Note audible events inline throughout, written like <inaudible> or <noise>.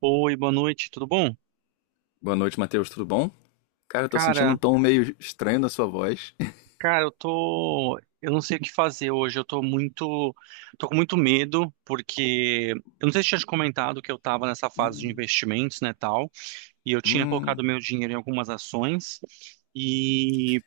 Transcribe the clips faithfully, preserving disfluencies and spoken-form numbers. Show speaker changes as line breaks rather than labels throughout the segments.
Oi, boa noite, tudo bom?
Boa noite, Matheus, tudo bom? Cara, eu tô sentindo um
Cara,
tom meio estranho na sua voz.
cara, eu tô, eu não sei o que fazer hoje. Eu tô muito, tô com muito medo porque eu não sei se eu tinha te comentado que eu tava nessa fase de
<laughs>
investimentos, né, tal. E eu tinha
Hum,
colocado meu dinheiro em algumas ações e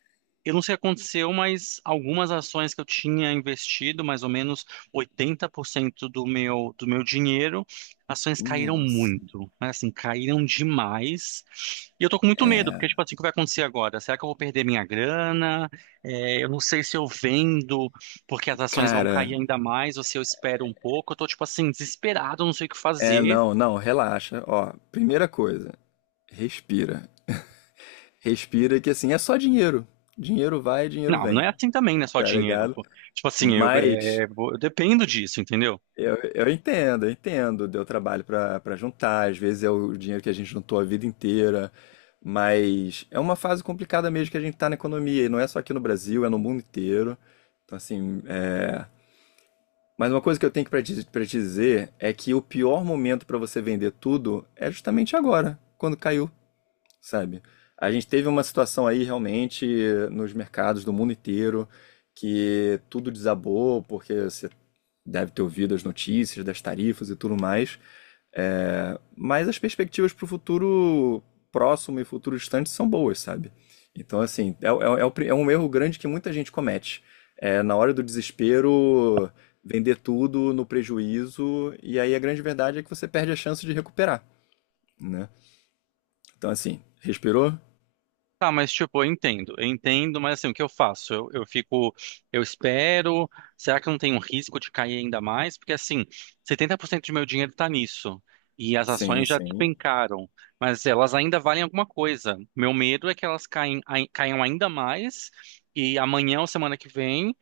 eu não sei o que aconteceu, mas algumas ações que eu tinha investido, mais ou menos oitenta por cento do meu do meu dinheiro, ações
hum,
caíram
nossa.
muito, mas assim, caíram demais. E eu tô com muito medo, porque tipo assim, o que vai acontecer agora? Será que eu vou perder minha grana? É, eu não sei se eu vendo porque as ações vão
Cara,
cair ainda mais, ou se eu espero um pouco. Eu tô tipo assim, desesperado, eu não sei o que
é,
fazer.
não, não, relaxa. Ó, primeira coisa, respira. Respira que assim, é só dinheiro. Dinheiro vai, dinheiro
Não, não
vem,
é assim também, né? Só
tá
dinheiro,
ligado?
pô. Tipo assim, eu,
Mas
é, vou- eu dependo disso, entendeu?
Eu, eu entendo, eu entendo. Deu trabalho pra para juntar, às vezes é o dinheiro que a gente juntou a vida inteira, mas é uma fase complicada mesmo que a gente tá na economia, e não é só aqui no Brasil, é no mundo inteiro. Então, assim, é... mas uma coisa que eu tenho para te, pra te dizer é que o pior momento para você vender tudo é justamente agora, quando caiu, sabe? A gente teve uma situação aí realmente nos mercados do mundo inteiro que tudo desabou, porque você deve ter ouvido as notícias das tarifas e tudo mais. É, mas as perspectivas para o futuro próximo e futuro distante são boas, sabe? Então, assim, é, é- é o pri- é um erro grande que muita gente comete. É, na hora do desespero, vender tudo no prejuízo, e aí a grande verdade é que você perde a chance de recuperar, né? Então, assim, respirou.
Tá, mas tipo, eu entendo, eu entendo, mas assim, o que eu faço? Eu, eu fico, eu espero. Será que eu não tem um risco de cair ainda mais? Porque assim, setenta por cento do meu dinheiro tá nisso. E as
Sim,
ações já
sim.
despencaram, mas elas ainda valem alguma coisa. Meu medo é que elas caem, ai- caiam ainda mais e amanhã ou semana que vem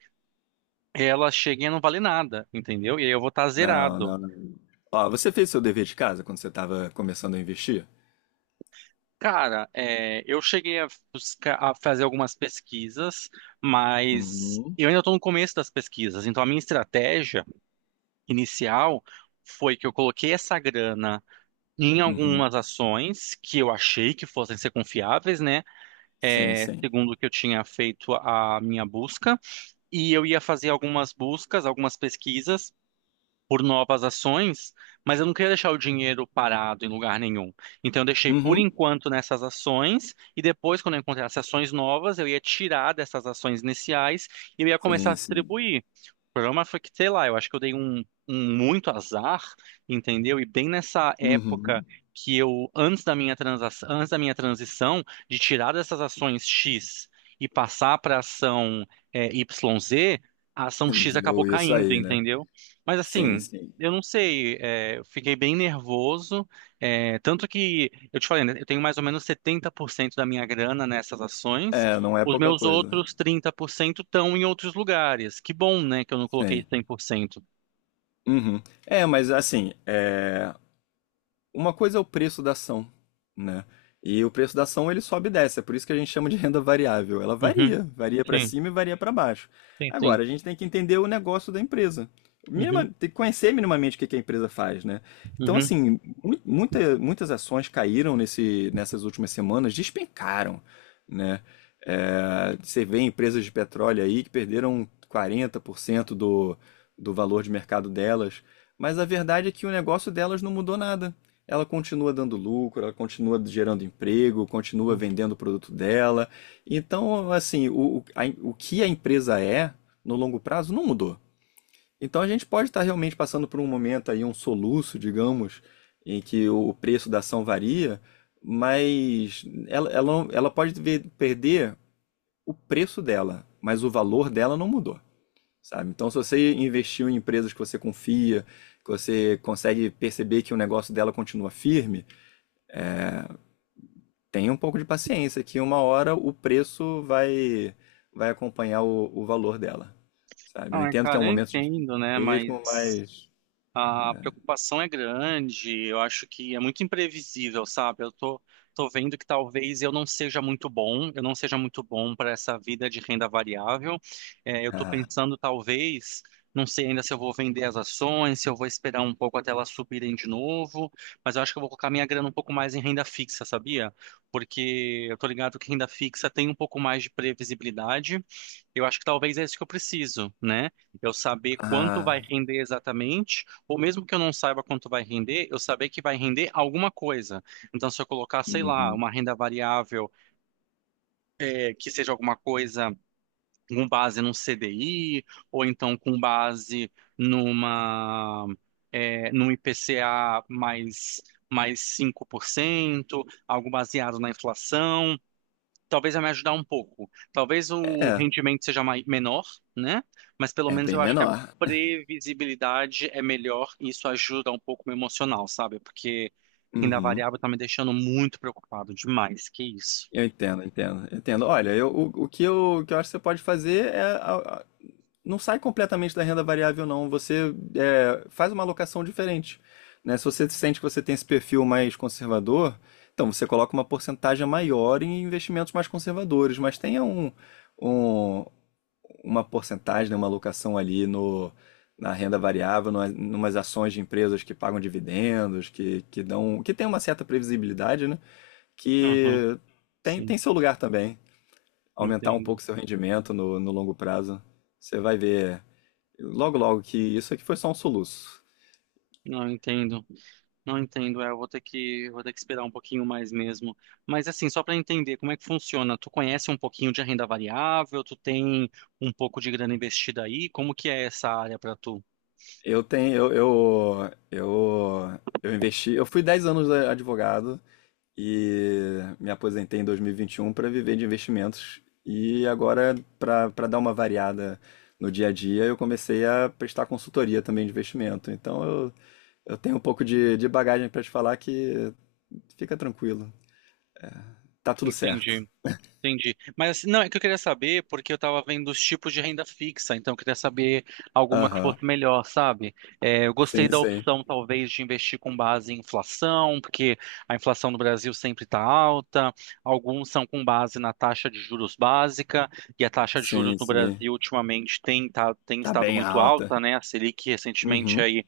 elas cheguem a não valer nada, entendeu? E aí eu vou estar
Não,
zerado.
não, não. Ó, você fez seu dever de casa quando você estava começando a investir?
Cara, é, eu cheguei a, buscar- a fazer algumas pesquisas, mas
Uhum,
eu ainda estou no começo das pesquisas. Então, a minha estratégia inicial foi que eu coloquei essa grana em
uhum.
algumas ações que eu achei que fossem ser confiáveis, né?
Sim,
É,
sim.
segundo o que eu tinha feito a minha busca, e eu ia fazer algumas buscas, algumas pesquisas por novas ações, mas eu não queria deixar o dinheiro parado em lugar nenhum. Então eu deixei por
Uhum.
enquanto nessas ações e depois, quando eu encontrasse ações novas, eu ia tirar dessas ações iniciais e eu ia começar a
Sim, sim.
distribuir. O problema foi que, sei lá, eu acho que eu dei um, um muito azar, entendeu? E bem nessa época
Uhum.
que eu, antes da minha transação, antes da minha transição, de tirar dessas ações X e passar para ação é, Y Z, a ação
<laughs>
X acabou
Deu isso
caindo,
aí, né?
entendeu? Mas
Sim,
assim,
sim.
eu não sei, é, eu fiquei bem nervoso, é, tanto que, eu te falei, né, eu tenho mais ou menos setenta por cento da minha grana nessas ações,
É, não é
os
pouca
meus
coisa.
outros trinta por cento estão em outros lugares. Que bom, né, que eu não coloquei
Sim.
cem por cento.
Uhum. É, mas assim, é... uma coisa é o preço da ação, né? E o preço da ação ele sobe e desce, é por isso que a gente chama de renda variável. Ela
Uhum,
varia, varia para
sim,
cima e varia para baixo.
sim, sim.
Agora, a gente tem que entender o negócio da empresa. Minima,
Uhum,
tem que conhecer minimamente o que que a empresa faz, né? Então,
uhum.
assim, mu- muita, muitas ações caíram nesse, nessas últimas semanas, despencaram, né? É, você vê empresas de petróleo aí que perderam quarenta por cento do, do valor de mercado delas, mas a verdade é que o negócio delas não mudou nada. Ela continua dando lucro, ela continua gerando emprego, continua vendendo o produto dela. Então, assim, o, o, a- o que a empresa é no longo prazo não mudou. Então, a gente pode estar realmente passando por um momento aí, um soluço, digamos, em que o preço da ação varia, mas ela, ela, ela pode ver- perder o preço dela, mas o valor dela não mudou, sabe? Então, se você investiu em empresas que você confia, que você consegue perceber que o negócio dela continua firme, tenha um pouco de paciência, que uma hora o preço vai, vai acompanhar o, o valor dela, sabe? Eu
Não, é,
entendo que é
cara,
um
eu
momento difícil
entendo, né,
mesmo,
mas
mas.
A preocupação é grande, eu acho que é muito imprevisível, sabe? Eu tô, tô vendo que talvez eu não seja muito bom, eu não seja muito bom para essa vida de renda variável. É, eu tô
Ah,
pensando, talvez, não sei ainda se eu vou vender as ações, se eu vou esperar um pouco até elas subirem de novo, mas eu acho que eu vou colocar minha grana um pouco mais em renda fixa, sabia? Porque eu tô ligado que renda fixa tem um pouco mais de previsibilidade. Eu acho que talvez é isso que eu preciso, né? Eu saber quanto vai
ah,
render exatamente ou mesmo que eu não saiba quanto vai render, eu saber que vai render alguma coisa. Então, se eu colocar, sei lá,
uhum.
uma renda variável, eh, que seja alguma coisa com base num C D I, ou então com base numa, eh, num I P C A mais, mais cinco por cento, algo baseado na inflação talvez vai me ajudar um pouco. Talvez o
É,
rendimento seja mai- menor, né? Mas pelo
é
menos
bem
eu acho que a
menor.
previsibilidade é melhor e isso ajuda um pouco o meu emocional, sabe? Porque renda
Uhum.
variável tá me deixando muito preocupado demais. Que isso?
Eu entendo, entendo, entendo. Olha, eu, o, o que eu, o que eu acho que você pode fazer é. A- a- não sai completamente da renda variável, não. Você é, faz uma alocação diferente. Né? Se você sente que você tem esse perfil mais conservador, então você coloca uma porcentagem maior em investimentos mais conservadores, mas tenha um, um- uma porcentagem, né, uma alocação ali no, na renda variável, numa- numas ações de empresas que pagam dividendos, que, que dão, que tem uma certa previsibilidade, né?
Uhum,
Que tem, tem
sim,
seu lugar também. Aumentar um
entendo.
pouco seu rendimento no, no longo prazo. Você vai ver logo logo que isso aqui foi só um soluço.
Não entendo. Não entendo. É, eu vou ter que, vou ter que esperar um pouquinho mais mesmo. Mas assim, só para entender como é que funciona, tu conhece um pouquinho de renda variável, tu tem um pouco de grana investida aí, como que é essa área para tu?
Eu tenho, eu, eu, eu, eu investi, eu fui dez anos a- advogado e me aposentei em dois mil e e vinte e um para viver de investimentos. E agora, para para dar uma variada no dia a dia, eu comecei a prestar consultoria também de investimento. Então, eu, eu tenho um pouco de, de bagagem para te falar que fica tranquilo. Tá tudo certo.
Entendi. Entendi. Mas assim, não, é que eu queria saber, porque eu tava vendo os tipos de renda fixa, então eu queria saber alguma que
Aham.
fosse melhor, sabe? É, eu gostei
Sim,
da
sim.
opção, talvez, de investir com base em inflação, porque a inflação no Brasil sempre está alta, alguns são com base na taxa de juros básica, e a taxa de juros
Sim,
no
sim.
Brasil ultimamente tem, tá- tem
Tá
estado
bem
muito
alta.
alta, né? A Selic recentemente
Uhum.
aí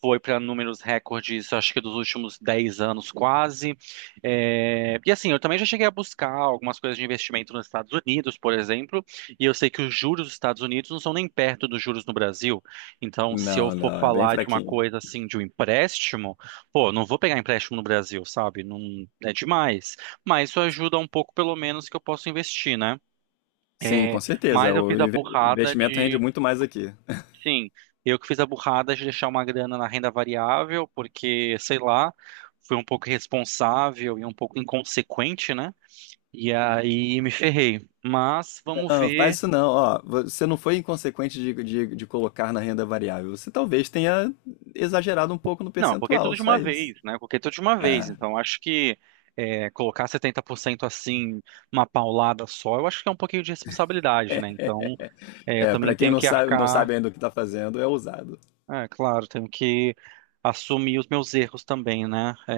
foi para números recordes, acho que dos últimos dez anos quase. É, e assim, eu também já cheguei a buscar algumas coisas de investimento nos Estados Unidos, por exemplo, e eu sei que os juros dos Estados Unidos não são nem perto dos juros no Brasil. Então, se eu
Não,
for
não, é bem
falar de uma
fraquinho.
coisa assim, de um empréstimo, pô, não vou pegar empréstimo no Brasil, sabe? Não é demais. Mas isso ajuda um pouco, pelo menos, que eu posso investir, né?
Sim,
É,
com
mas
certeza.
eu
O
fiz a
inve-
burrada
investimento rende
de
muito mais aqui.
Sim, eu que fiz a burrada de deixar uma grana na renda variável, porque, sei lá, fui um pouco irresponsável e um pouco inconsequente, né? E aí me ferrei. Mas vamos
Não, faz
ver.
isso não. Ó, você não foi inconsequente de, de, de colocar na renda variável. Você talvez tenha exagerado um pouco no
Não, eu coloquei
percentual,
tudo de
só
uma
isso.
vez, né? Eu coloquei tudo de uma vez. Então, acho que é, colocar setenta por cento assim, uma paulada só, eu acho que é um pouquinho de responsabilidade, né? Então, é, eu
É, é para
também
quem
tenho
não
que
sabe, não
arcar.
sabe ainda o que está fazendo, é ousado.
É, claro, tenho que assumir os meus erros também, né? É,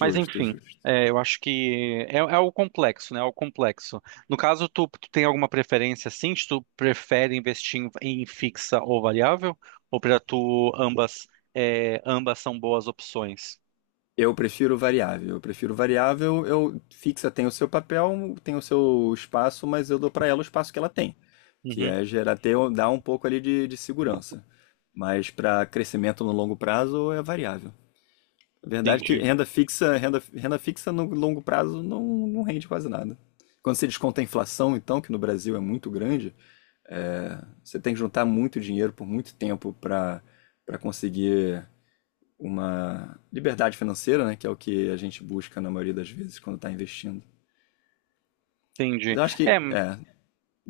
Mas enfim,
justo.
é, eu acho que é, é o complexo, né? É o complexo. No caso, tu, tu tem alguma preferência assim? Se Tu prefere investir em, em fixa ou variável? Ou para tu ambas, é, ambas são boas opções?
Eu prefiro variável. Eu prefiro variável. Eu fixa tem o seu papel, tem o seu espaço, mas eu dou para ela o espaço que ela tem, que
Uhum,
é gerar ter, um, dar um pouco ali de, de segurança. Mas para crescimento no longo prazo é variável. A verdade é que
entendi,
renda fixa, renda, renda fixa no longo prazo não, não rende quase nada. Quando você desconta a inflação, então, que no Brasil é muito grande, é, você tem que juntar muito dinheiro por muito tempo para para conseguir uma liberdade financeira, né? Que é o que a gente busca na maioria das vezes quando está investindo.
entendi.
Eu acho
É,
que é,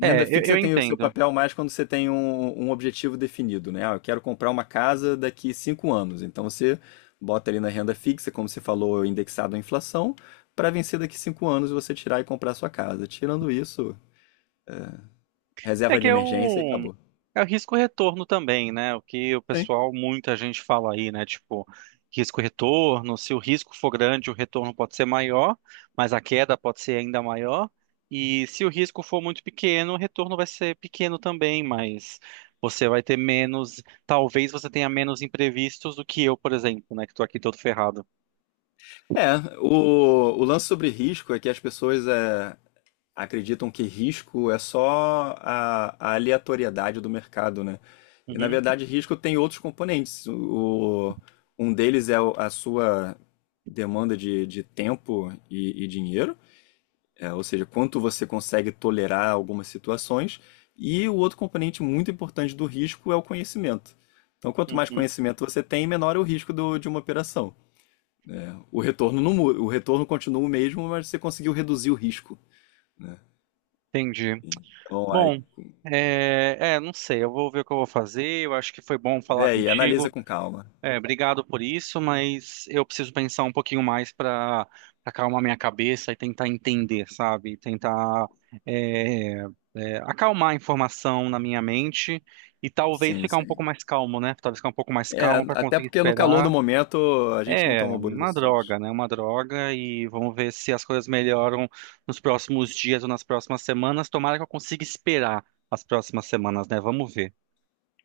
é, eu,
fixa
eu
tem o seu
entendo.
papel mais quando você tem um, um objetivo definido, né? Ah, eu quero comprar uma casa daqui cinco anos. Então você bota ali na renda fixa, como você falou, indexado à inflação, para vencer daqui cinco anos você tirar e comprar a sua casa. Tirando isso,
É
reserva
que
de
é
emergência e
o,
acabou.
é o risco-retorno também, né? O que o
Sim.
pessoal, muita gente fala aí, né? Tipo, risco-retorno, se o risco for grande, o retorno pode ser maior, mas a queda pode ser ainda maior. E se o risco for muito pequeno, o retorno vai ser pequeno também, mas você vai ter menos, talvez você tenha menos imprevistos do que eu, por exemplo, né? Que tô aqui todo ferrado.
É, o, o lance sobre risco é que as pessoas é, acreditam que risco é só a, a aleatoriedade do mercado, né? E na
Uhum,
verdade, risco tem outros componentes. O, um deles é o- a sua demanda de, de tempo e, e dinheiro, é, ou seja, quanto você consegue tolerar algumas situações. E o outro componente muito importante do risco é o conhecimento. Então, quanto mais
uhum.
conhecimento você tem, menor é o risco do- de uma operação. O retorno, não mu- o retorno continua o mesmo, mas você conseguiu reduzir o risco, né?
Entendi.
Então, a,
Bom, é, é, não sei, eu vou ver o que eu vou fazer. Eu acho que foi bom
vê
falar
aí, analisa
contigo.
com calma.
É, obrigado por isso, mas eu preciso pensar um pouquinho mais para acalmar minha cabeça e tentar entender, sabe? Tentar é, é, acalmar a informação na minha mente e talvez
Sim,
ficar um pouco
sim.
mais calmo, né? Talvez ficar um pouco mais
É,
calmo para
até
conseguir
porque no calor
esperar.
do momento a gente não
É,
toma boas
uma droga,
decisões.
né? Uma droga e vamos ver se as coisas melhoram nos próximos dias ou nas próximas semanas. Tomara que eu consiga esperar as próximas semanas, né? Vamos ver.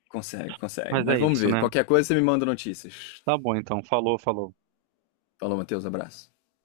Consegue, consegue.
Mas é
Mas vamos
isso,
ver.
né?
Qualquer coisa você me manda notícias.
Tá bom, então. Falou, falou.
Falou, Matheus, abraço.